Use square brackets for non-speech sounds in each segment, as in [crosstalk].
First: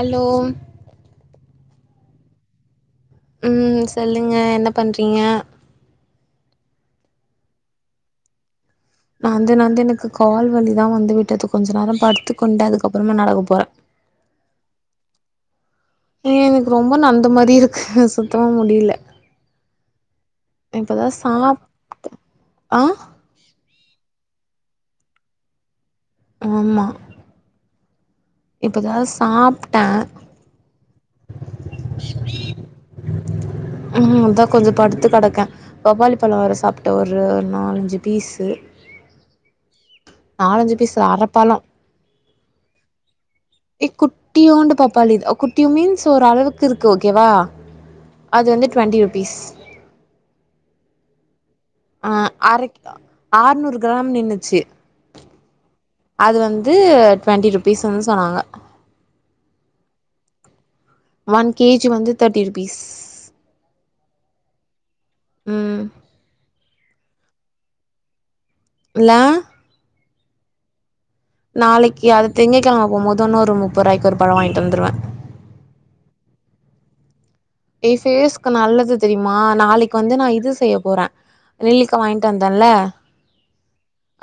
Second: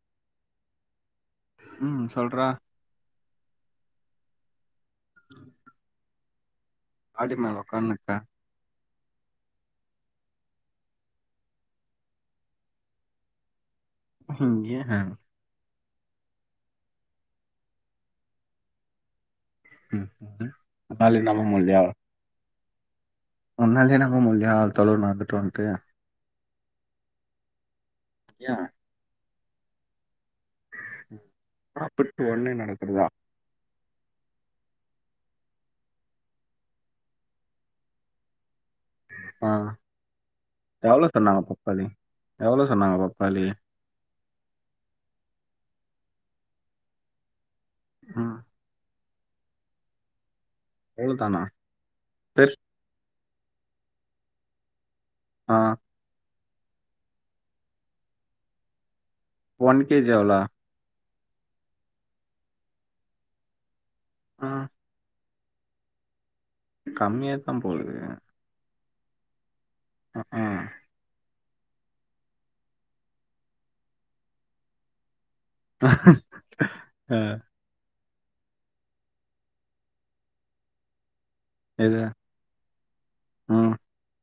Alone ம் சொல்றா ம் சொல்லுங்க என்ன பண்றீங்க [inaudible] மாடி மேல உக்காண்ணுகிட்டே நந்து நந்து எனக்கு கால்வலி தா வந்து விட்டது கொஞ்ச நேர படுத்துக் கொண்டு அதுக்கப்றமா நடக்க போறே உஹ்ம் ஏ ஏ எனக்கு ரொம்ப நந்த மாரி இருக்கு சுத்தமா முடியில ம் இப்பதா உன்னாலயே நம்ப சாப் ஆ முன்னாலே நம்ப முல்லையா ஆ தொளோர் நடந்துட்டு வந்துட்டு ஆமா ஏ இப்பதா சாப்ட்ட அப்பத்து ஒடனே நடக்குறதா அதா கொஞ்சோ படுத்து கிடக்கே பபாளி பழோ வர சாப்ட்ட ஒரு நாலஞ்சு பீஸு ஆ நாலஞ்சு பீஸ் எவளோ சொன்னாங்க அரப்பழோ பப்பாளி எவளோ சொன்னாங்க பப்பாளி ஏ குட்டியோண்டு பாப்பாளி குட்டியு மீன்ஸ் ஒரு அளவுக்கு இருக்கு ஓகேவா ம் அது வந்து டுவெண்ட்டி ருபீஸ் ஏல்தானா அ அரைக் ஆறுநூறு கிராம் நின்னுச்சு ஆ அது வந்து ட்வெண்ட்டி ருப்பீஸ்ன்னு சொன்னாங்க ஒன் கேஜி எவளோ ஒன் கேஜி வந்து தேட்டி ருபீஸ் ஆ ஆ கம்மியாதா போலுது இலா ஆ ஆ நாளைக்கு அது திங்ககிழமை போபோது இன்னொரு முப்ப ரூாபாய்க்கு ஒரு பழ வாங்கிட்டு வந்துடுவே அ ஏ பேஸ்க்கு நல்லது தெரியுமா நாளைக்கு வந்து நான் இது செய்ய போறே நெல்லிக்கா எது வாங்கிட்டு வந்தேன்ல ம்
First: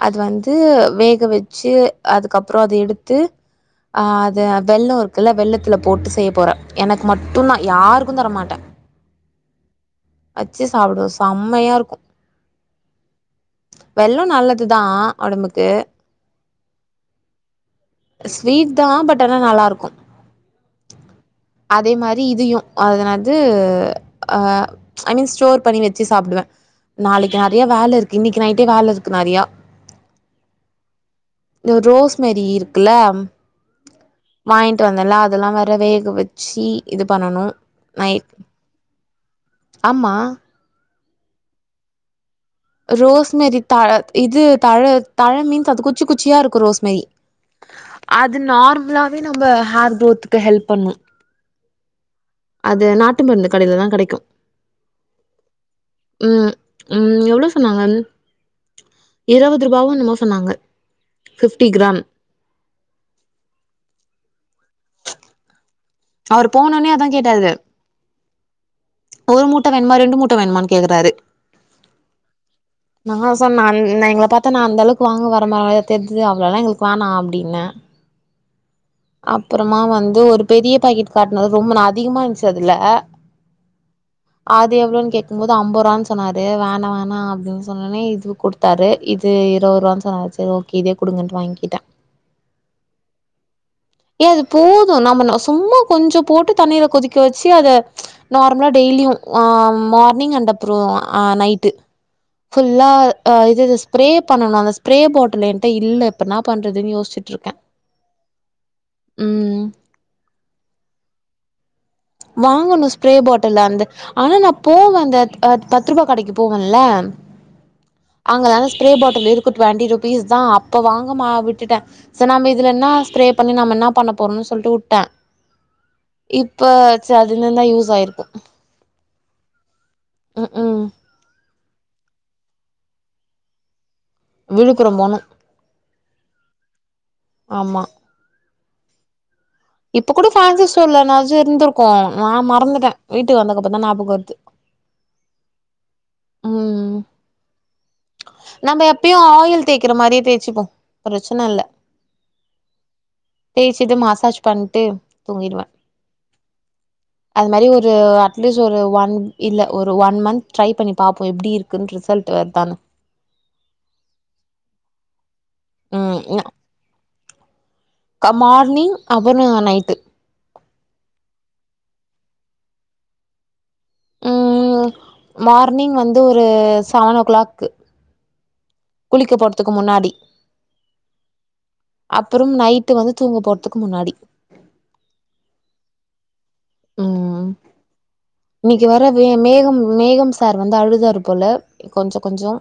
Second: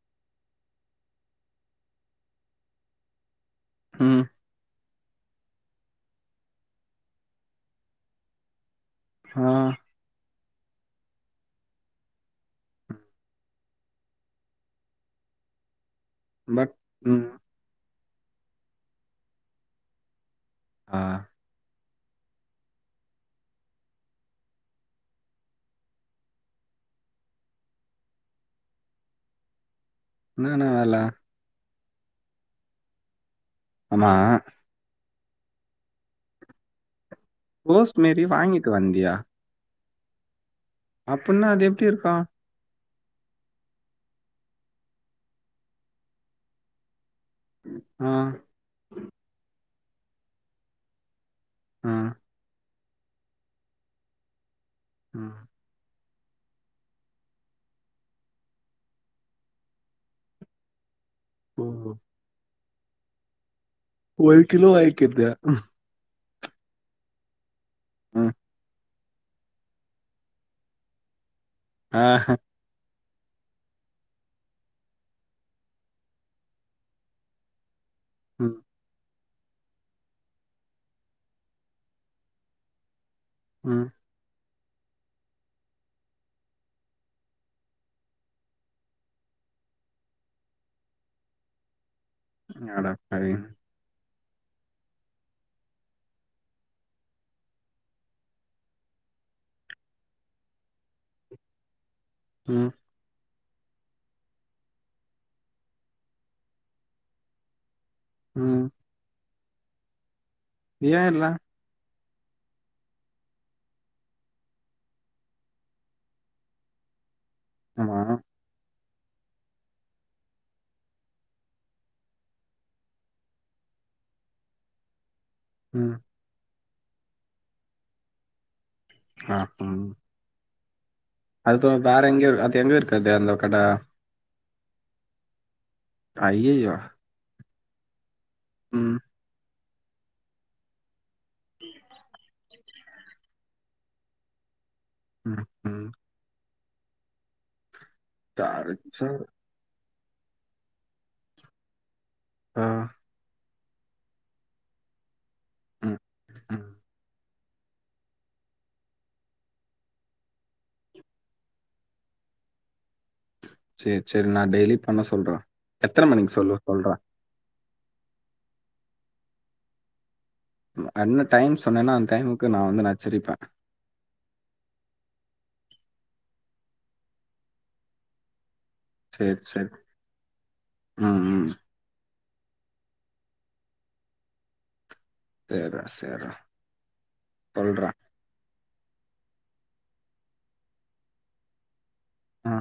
அது வந்து வேக வச்சு அதுக்கப்பறோ அத எடுத்து அ ம் அது வெல்லோ இருக்குல்ல வெல்லத்துல போட்டு செய்ய போறே எனக்கு மட்டுதா யாருக்கு தரமாட்டே அ வச்சு சாப்டுவோ செம்மையா இருக்கு ஆஹம் வெல்லோ நல்லது தா ஒடம்புக்கு பட் ம் ஸ்வீட் தா பட் ஆனா நல்லா இருக்கு அ அதே மாரி இதையு அதனது அ ஐ மீன் ஸ்டோர் பண்ணி வச்சு சாப்டுவே நாளைக்கு நெறைய வேல இருக்கு இன்னைக்கு நைட்டே வேல இருக்கு நெறைய என்னன்ன வேல ரோஸ்மரி இருக்குல ஆமா வாங்கிட்டு வந்தேல அதெல்லா வேற வேக வச்சு இது பண்ணணு ரோஸ் மேரி வாங்கிட்டு வந்தியா ஆமா அப்டின்னா அது எப்படி இருக்கு ரோஸ்மரி த இது தழ தழ மீன்ஸ் அது குச்சி குச்சியா இருக்கு ரோஸ்மெரி அது நார்மலாவே நம்ம ஹேர் குரோத்துக்கு ஹெல்ப் பண்ணு ம் அது நாட்டு மருந்து கடையில தா கெடைக்கு ம் ம் ம் எவ்ளோ சொன்னாங்கன் இருவது ரூபா என்னமோ சொன்னாங்க ஓ பிப்டி கிராம் ஒரு கிலோ [unintelligible] அவரு போன ஒன்னே அதா கேட்டாரு ம் ஒரு மூட்ட வேன்மா ரண்டு மூட்ட வேன்மான்னு கேக்குறாரு அ ஹ நா சொன்ன நா அ எங்கள பாத்தா நா அந்தளவுக்கு வாங்க வர மாரியா தெர்து அவ்ளோல்லா எங்களுக்கு வேணா அப்டின்னே ம் அப்றமா வந்து ஒரு பெரிய பாக்கெட் காட்னது ரொம்போ ந அதிகமா இருந்துச்சு அதுல ம் அது எவ்வளோன் கேக்குபோது ஐம்பது ரூபான்னு சொன்னாரு வேணா வேணா அப்டின்னு சொன்ன ஒன்னே இது குடுத் குடுத்தாரு இது இருவரூபான்னு சொன்னாரு செரி ஓகே இதே குடுங்கன்ட்டு வாங்கிட்டே அட பாவிங்ளா ஏ அது போது நம்ம சும்மா கொஞ்சோ போட்டு தண்ணீல கொதிக்க வெச்சு அத நார்மலா டெய்லியு அ மார்னிங் அண்டு அப்றோ நைட்டு ம் ஃபுல்லா ஆ இது இது ஸ்ப்ரே பண்ணணு அந்த ஸ்பரே பாட்டில் என்ட்ட இல்ல இப்போ இன்னா பண்ணுறதுன்னு யோசிச்சுட்டுருக்கே ம் ம் ஏ இல்ல வாங்கணு ஸ்ப்ரே பாட்டில் அந்த ஆனா நா போவே அந்த பத்து ரூவா கடைக்கு போவேன்ல ஆமா அங்கதாங்க ஸ்ப்ரே பாட்டில் இருக்கு ட்வெண்ட்டி ருப்பீஸ் தா அப்போ வாங்கமா விட்டுட்டே செர் நம்ம இதுல ன்னா ஸ்ப்ரே பண்ணி நம்ம என்னா பண்ண போறோம்னு சொல்லிட்டு உட்டே ம் இப்ப செர் அதுயிருதுந்தா யூஸ் ஆயிருக்கு ஆ ஹும் ம் ம் அடுத்து வேற எங்க அது எங்கு இருக்கு அந்த கட விழுப்புரோ போணு ஐய்யய்யோ ஆமா ம் இப்ப கூட ஃபேன்சிஸ்டோர்ல எதுனாச்சு இருந்திருக்கு நா மறந்துட்டே வீட்டுக்கு வந்ததுக்கப்றோ தா ஞாபகோ வருது ம் ம் ம் நம்ப எப்பயு டார்ச்சர் ஆயில் தேக்கிற மாரியே தேச்சுப்போ ப்ரச்சன இல்ல ஆ தேய்ச்சுட்டு மசாஜ் பண்ட்டு தூங்கிடுவே ம் ம் அதுமாரி ஒரு அட்லீஸ்ட் ஒரு ஒன் இல்ல ஒரு ஒன் மந்த் ட்ரை பண்ணி பாப்போ எப்டிருக்கு குன் ரிசல்ட் வர்தானு செர் செர் நா டெய்லி பண்ண சொல்றே எத்தன மணிக்கு ம் சொல்லு சொல்றே க மார்னிங் அபற்னா நைட்டு என்ன டைம் சொன்னேன்னா அந்த டைமுக்கு நா வந்து நச்சரிப்பே ம் மார்னிங் வந்து ஒரு செவன் ஓ கிளாக்கு குளிக்க சேரி சேரி போறதுக்கு முன்னாடி ம் ம் அப்புறம் நைட்டு வந்து தூங்க போறதுக்கு முன்னாடி சேர்ரா சேரா ம் சொல்றா இன்னைக்கு வர மேகம் மேகம் சார் வந்து அழுதார் போல கொஞ்சோ கொஞ்சோ ஆ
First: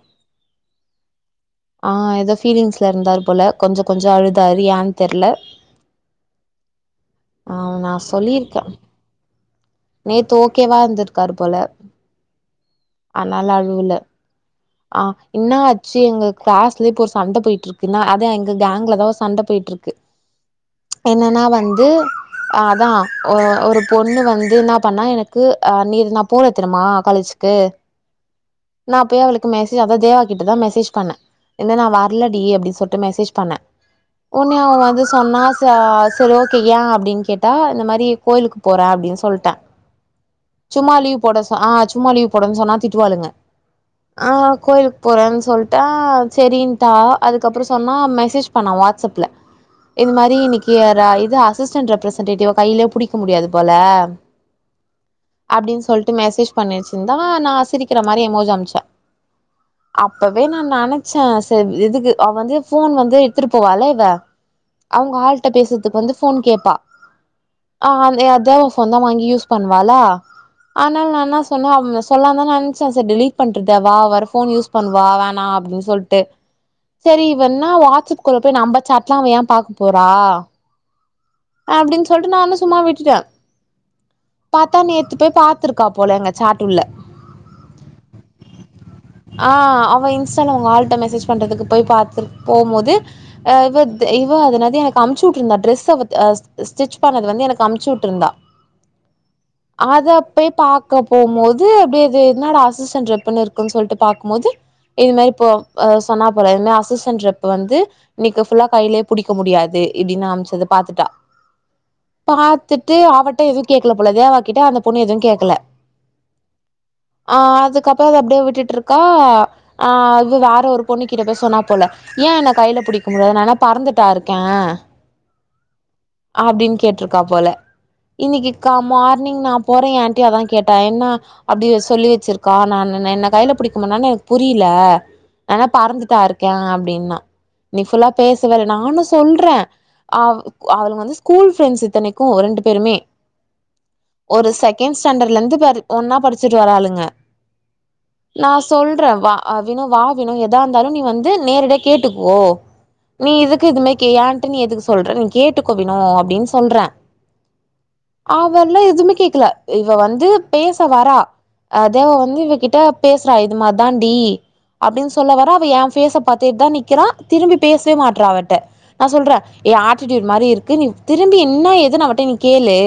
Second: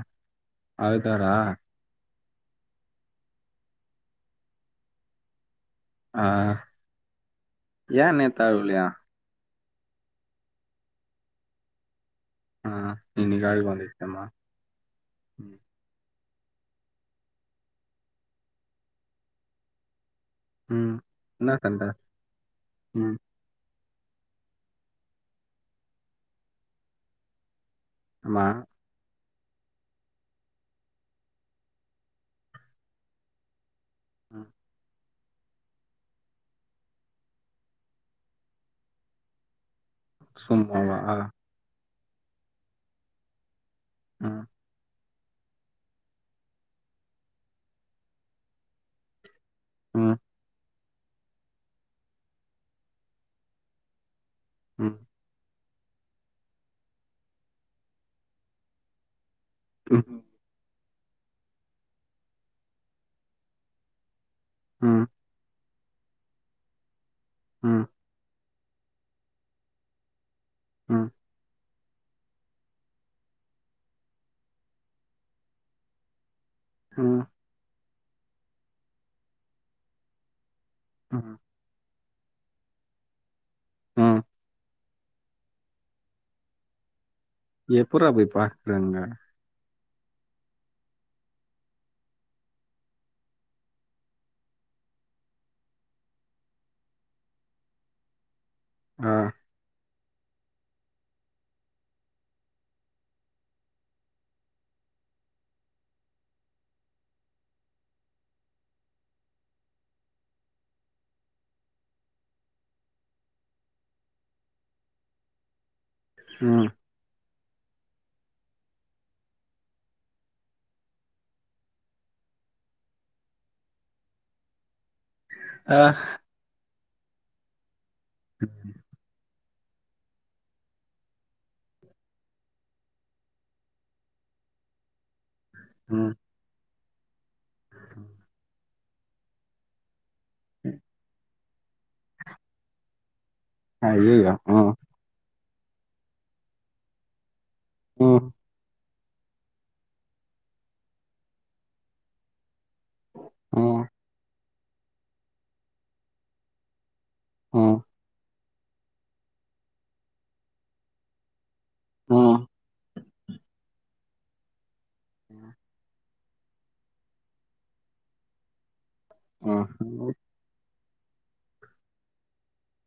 அழுதாரா ஆ ஏதோ ஃபீலிங்ஸ்ல இருந்தாரு போல கொஞ்சோ கொஞ்சோ அழுதாரு யான்னு தெரியல ஆ ஆ நா ஏன் நேத்து சொல்லிருக்கே அழுவலையா நேத்து ஓகேவா இருந்திருக்காரு போல ஆ இன்னைக்கு ஆனால அழுக அழுவுல வந்துச்சம்மா ஆ இன்னா ம் சீ எங்க கிளாஸ்லயே இப்போ ஒரு சண்ட போயிட்டு இருக்குன்னா அதான் எங்க கேங்க்ல தா ஒரு சண்ட போயிட்டுருக்கு ம் என்னன்னா என்ன சண்ட வந்து அதான் ம் ஒரு பொண்ணு வந்து என்னா பண்ணா எனக்கு ஆ நீர் நா போனே தெரியுமா காலேஜ்க்கு ஆமா நான் போய் அவளுக்கு மெசேஜ் அத தேவா கிட்ட தா மெசேஜ் பண்ணே என்ன நா வரலடி அப்டின்னு சொல்லிட்டு மெசேஜ் பண்ணே ம் உன்னே அவ வதுஸ் சொன்னா ச செலவோ கைய ஏ அப்டின்னு கேட்டா இந்த மாரி கோயிலுக்கு போற அப்டின்னு சொல்ட்ட சும்மா சும்மாவா லீவு போட ஸ் ஆ சும்மா லீவு போடன்னு சொன்னா திட்டுவாளுங்க ஆ ம் கோயில் போறன் சொல்ட்டா செரின்ட்டா அதுக்கப்புறோ சொன்னா மெசேஜ் பண்ணா வாட்ஸ்அப்ல இது ம் மாரி இன்னைக்கு இது அசிஸ்டன் ரெப்ரசென்டேட்டிவ கையிலயே புடிக்க முடியாது போல ம் அப்டின் சொல்லிட்டு மெசேஜ் பண்ணி வச்சிருந்தா நா சிரிக்கற மாரி எமோஜ் அம்ச்ச ம் அப்பவே நா நன ச்ச சரி இதுக்கு அவ வந்து ஃபோன் வந்து எத்துரு போவல இவ ம் அவுங்க ஆ பேசறதுக்கு வந்து ஃபோன் கேப்பா ம் அ தே தேவா ஃபோன் தா வாங்கி யூஸ் பண்ணுவாலா ஆனால் ம் ந சொன்னா சொல்லா தா நனச்ச ச டெலிட் பண்றத வா வர ஃபோன் யூஸ் பண்ணுவ வா வேணா அப்டின் சொல்ட்டு ம் செரி இவ என்னா வாட்ஸ் அப்க்குள்ள போய் நம்ம சாட்ல்லா அவ ஏ பாக்க போறா ம் அப்டின்னு சொல்ட்டு நானு சம்மா விட்டுட்ட ம் பாத்தா நேத்து போய் பாத்துருக்கா போல எங்க சாட்டுள்ள எப்புரா போய் பாக்குறாங்க ஆ அவ இன்ஸ்டால உங்க ஆள்ட்ட மெசேஜ் பண்றதுக்கு போய் பாத்து போம்போது அ இவ த இவ அது என்னது எனக்கு அம்ச்சு உட்டுருந்தா ட்ரெஸ அவ அவ ஸ்டிச் பண்ணது வந்து எனக்கு அமுச்சு உட்ருந்தா அ அத போய் பாக்க போம்போது அப்டியே இது என்னாடா அசிஸ்டன்ட் ரெப்புன் இருக்குன் சொல்ட்டு பாக்கும்போது இது மாரி போ அ சொன்னா போல இது மாரி அசிஸ்டன்ட் ரெப் வந்து இன்னைக்கு ஃபுல்லா கையிலயே புடிக்க முடியாது இப்டின்னு அம்ச்சத பாத்துட்டா பாத்துட்டு அவட்ட எதுவு கேக்கல போல தேவா கிட்ட அந்த பொண்ணு எது கேக்கல ம் ஆ அதுக்கப்புறோ அத அப்டியே விட்டுட்ருக்கா ஆ அது வேற ஒரு பொண்ணு கிட்ட போய் சொன்னா போல ஏ என்ன கையில புடிக்க முடில நா என்னா பறந்துட்டா இருக்க ஆ அப்டின்னு கேட்ருக்கா போல இன்னைக்கி மார்னிங் நா போற ஏன்டயு அதா கேட்டா என்ன அப்டி சொல்லி வச்சிருக்கா நா என்ன கையில புடிக்கு முன்னா எனக்கு புரியல நா என்னா ம் பறந்துட்டா இருக்கே அப்டின்னா இன்னைக் ஃபுல்லா பேசவே இல்ல நானு சொல்ற அவ் அவுளுங்க வந்து ஸ்கூல் ஃப்ரெண்ட்ஸ் இத்தனைக்கு ரெண்டு பேருமே ஐயையோ ஒரு ம் செகண்ட் ஸ்டாண்டர்ட்ல இருந்து பாருஒன்னா படிச்சுட்டு வராளுங்க ம் நா சொல்ற அ வினோ வா வினோ எதா இருந்தாலு நீ வந்து நேரடிய கேட்டுக்கோ நீ எதுக்கு ம் இதும கே என்ட்ட நீ எதுக்கு சொல்ற நீ கேட்டுக்கோ வினோ அப்டின்னு சொல்ற ம் அவில்ல எதுவுமே கேக்கல இவ வந்து பேச வரா அ தேவ வந்து ம் இவ கிட் ட பேசறா இது மார்தான்டி அப்டின்னு சொல்ல வர அவ எ ஃபேச பாத்தட்டு தா நிக்கறா திரும்பி பேசவே மாட்றா அவள்ட்ட நா சொல்ற ம் ஏ ம் ஆட்டிடியூட் மாரி இருக்கு நீ திரும்பி என்ன ஏதுன் அவட்ட நீ கேளு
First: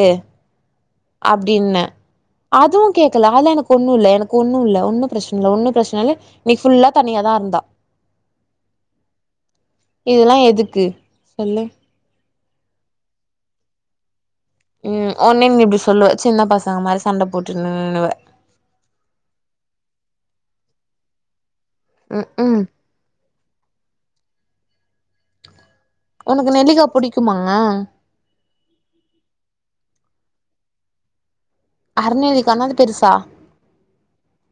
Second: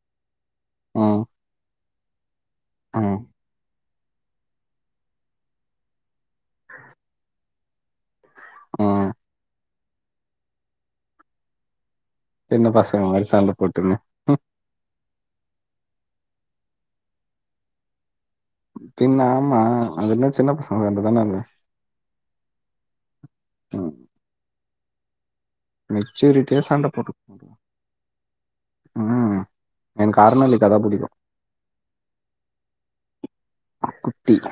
ம் அப்டின்ன அதுவும் கேக்கல அதுல எனக்கு ஒரு ஒன்னு இல்ல எனக்கு ஒன்னும் இல்ல ஒன்னும் பிரஷ்ன இல்ல ஒன்னு பிரஷ்ன இல்ல இன்னிக் ஃபுல்லா தனியா தா இருந்தா ஆ இதெல்லா எதுக்கு சொல்லு சின்ன பசங்க மாரி சண்ட போட்டுங்க ம் ஒன்னே நீ இப்டி சொல்லுவ சின்ன பசங்க மாரி சண்ட போட்டுன்னுவ பின்ன ஆமா அது என்ன சின்ன பசங்கந்து தான அது ம் ம் ம் உனக்கு மெச்சூரிட்டியா நெல்லிக்கா சண்ட போட்டுக் புடிக்குமா ம் ம் எனக்கு அர நெல்லிக்கா தா புடிக்கும் அர நெல்லிக்கானா அந்த பெருசா நா குத்திற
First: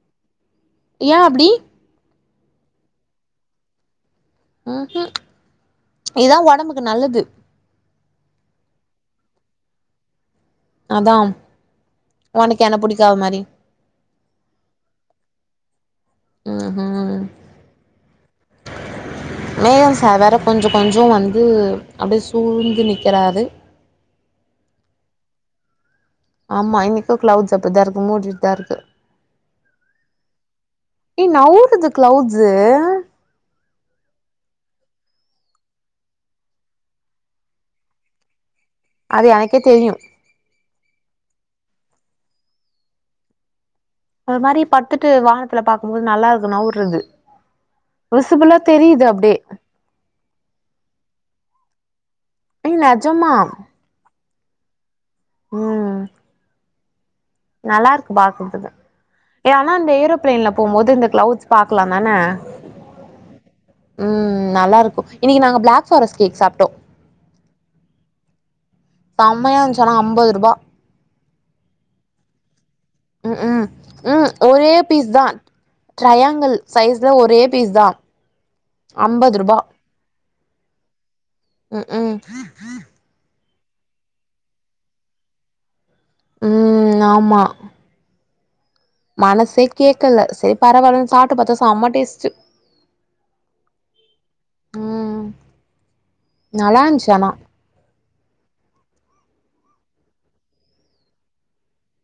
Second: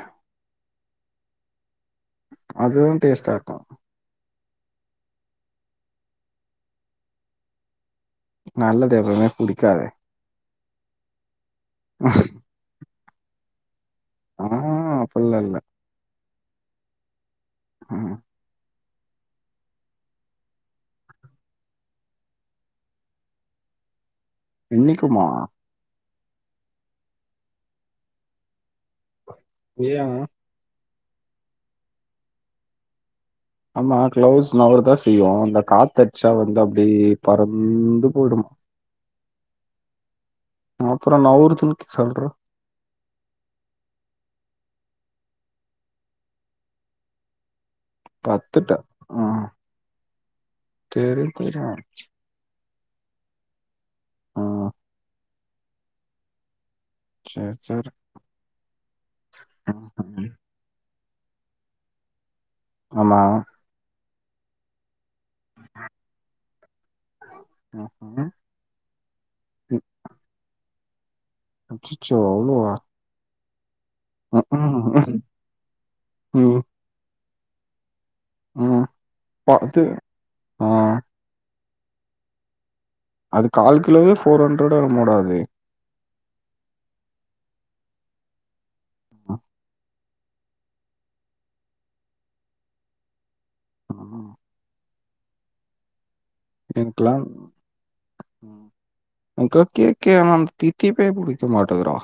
ஏன் அப்டி அதுதா டேஸ்ட்டாருக்கும் ம் ம் இதா ஒடம்புக்கு நல்லது நல்லது எப்பவுமே புடிக்காதே அதாம் ஒனக்கு என்ன புடிக்காத மாரி அ ஆ ஆ ஃபுல்லா இல்ல ம் ம் ஆமா மேகம் சார் வேற கொஞ்சோ கொஞ்சோ வந்து அப்டியே சூழ்ந்து நிக்கறாரு இன்னிக்குமா ஆமா இன்னிக்கு கிளவுட்ஸ் அப்டி தா இருக்கு மூடிட்தா இருக்கு ஏன் எ நவுருது கிளவுட்ஸ்ஸு ஆமா கிளவுட்ஸ் நவர தா செய்யோ இந்த காத்தடிச்சா வந்து அப்டியே பறந்து போய்டுமா அது எனக்கே தெரியும் அப்றோ நவுருதுன் சொல்ற ஒரு மாரி பத்துட்டு வானத்துல பாக்கும்போது நல்லாருக்கு நவ்ருது விசிபல்லா பத்துட்ட தெரியுது அப்டே தெர்யோ தெர்யோ ம் நெஜமா ஆ ஆ சேரி சேரி நல்லாருக்கு பாக்கற்துக்கு ஏன்னா ம் அந்த ம். ஏரோப்பிளேன்ல போம்மோது இந்த கிளவுட்ஸ் பாக்கலாம் தான ஆமா ம் நல்லாருக்கும் இன்னிக்கி நாங்க பிளேக் ஃபாரஸ் கேக் சாப்ட்டோ ம் ம் செம்மயா இருந்ச்சு ஆனா அம்பது ரூபா அச்சிச்சோ அவ்ளோவா ம் ம் ம் ஒரே பீஸ் தா ட்ரையாங்கல் ம் சைஸ்ல ஒரே பீஸ் தா ம் அம்பது ருபா பாத்து ஆ ம் ம் அது கால் கிலோவே ஃபோர் ஹண்ட்ரோடோ என் மோடா அது ம் ஆமா மனசே கேக்கல செரி பரவால்லன் சாப்ட்டு பாத்தா செம்ம டேஸ்ட்டு ம் ம் நல்லா இது இருந்துச்சு பிளேன் ஆனா என்கு கேக்கே ஆனா வந்து தித்திப்பே புடிக்க மாட்டேதுறா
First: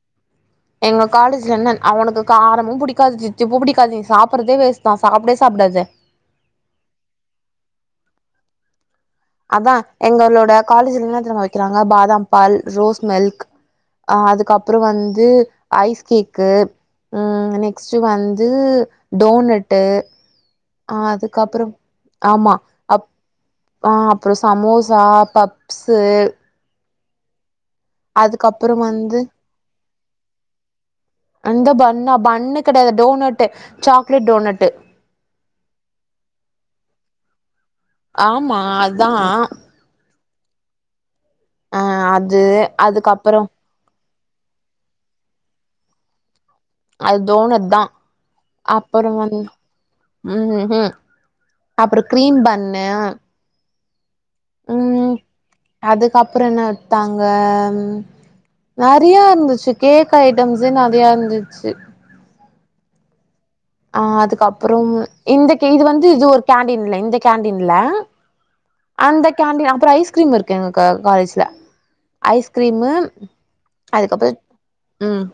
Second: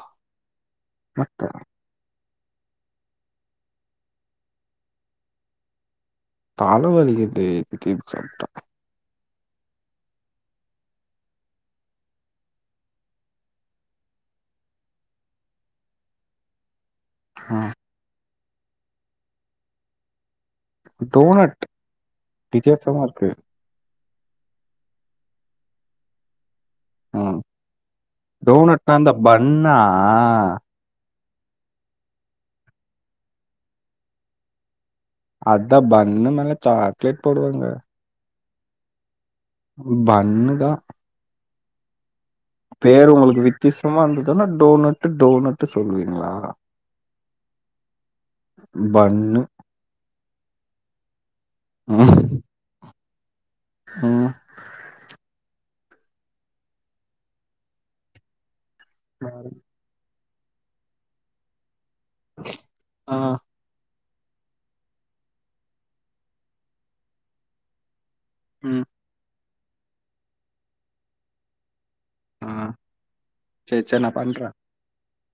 எங்க காலேஜ்ல என்னன் அவனுக்கு காரமு புடிக்காது தித்திப்பு புடிக்காது நீ சாப்பறதே வேஸ்ட்தா சாப்புடவே சாப்டாத தல வலிக்கிது தித்திப்பு சாப்ட்டா அதா எங்களோட காலேஜ்ல என்ன தெரிமா வெக்கிறாங்க பாதாம் பால் ரோஸ் மில்க் ஆ அதுக்கப்புற வந்து ஐஸ் கேக்கு ஆ சோ வந்து டோனட்டு ஆ டோனட் அதுக்கப்புறோ ஆமா வித்தியாசமா இருக்கு. ஆ அப்பறோ சமோசா பப்ஸு ம் அதுக்கப்புறோ டோனட்னா அந்த வந்து பன்னா அந்த பன்னா பன்னு கெடையாது டோனட்டு சாக்லேட் டோனட்டு அதா பன்னு மேல சாக்லேட் போடுவாங்க ஆமா அதா பன்னுதா ஆ அது பேரு அதுக்கப்புறோ உங்களுக்கு வித்தியசமா இருந்ததுன்னா டோனட்டு டோனட்டு சொல்விங்ளா அது டோணட்தா அப்பற வந் பன்னு ம் ஹு அப்பற கிரீம் ம் பண்ணு ம் ம் அதுக்கப்பற என்ன வித்தாங்க நெறையா இருந்துச்சு கேக் ஐட்டம்ஸே நெறையா இருந்துச்சு ஆ ஆ அதுக்கப்றம் இந்த க இது வந்து இது ஒரு கேண்டீன்ல இந்த கேண்டீன்ல ம் அந்த கேண்டீன் அப்பற ஐஸ்கிரீம் இருக்கு எங்க கா காலேஜ்ல ஆ ஐஸ்கிரீமு சரி சரி நான் அதுக்கப்பற பண்றேன். ம்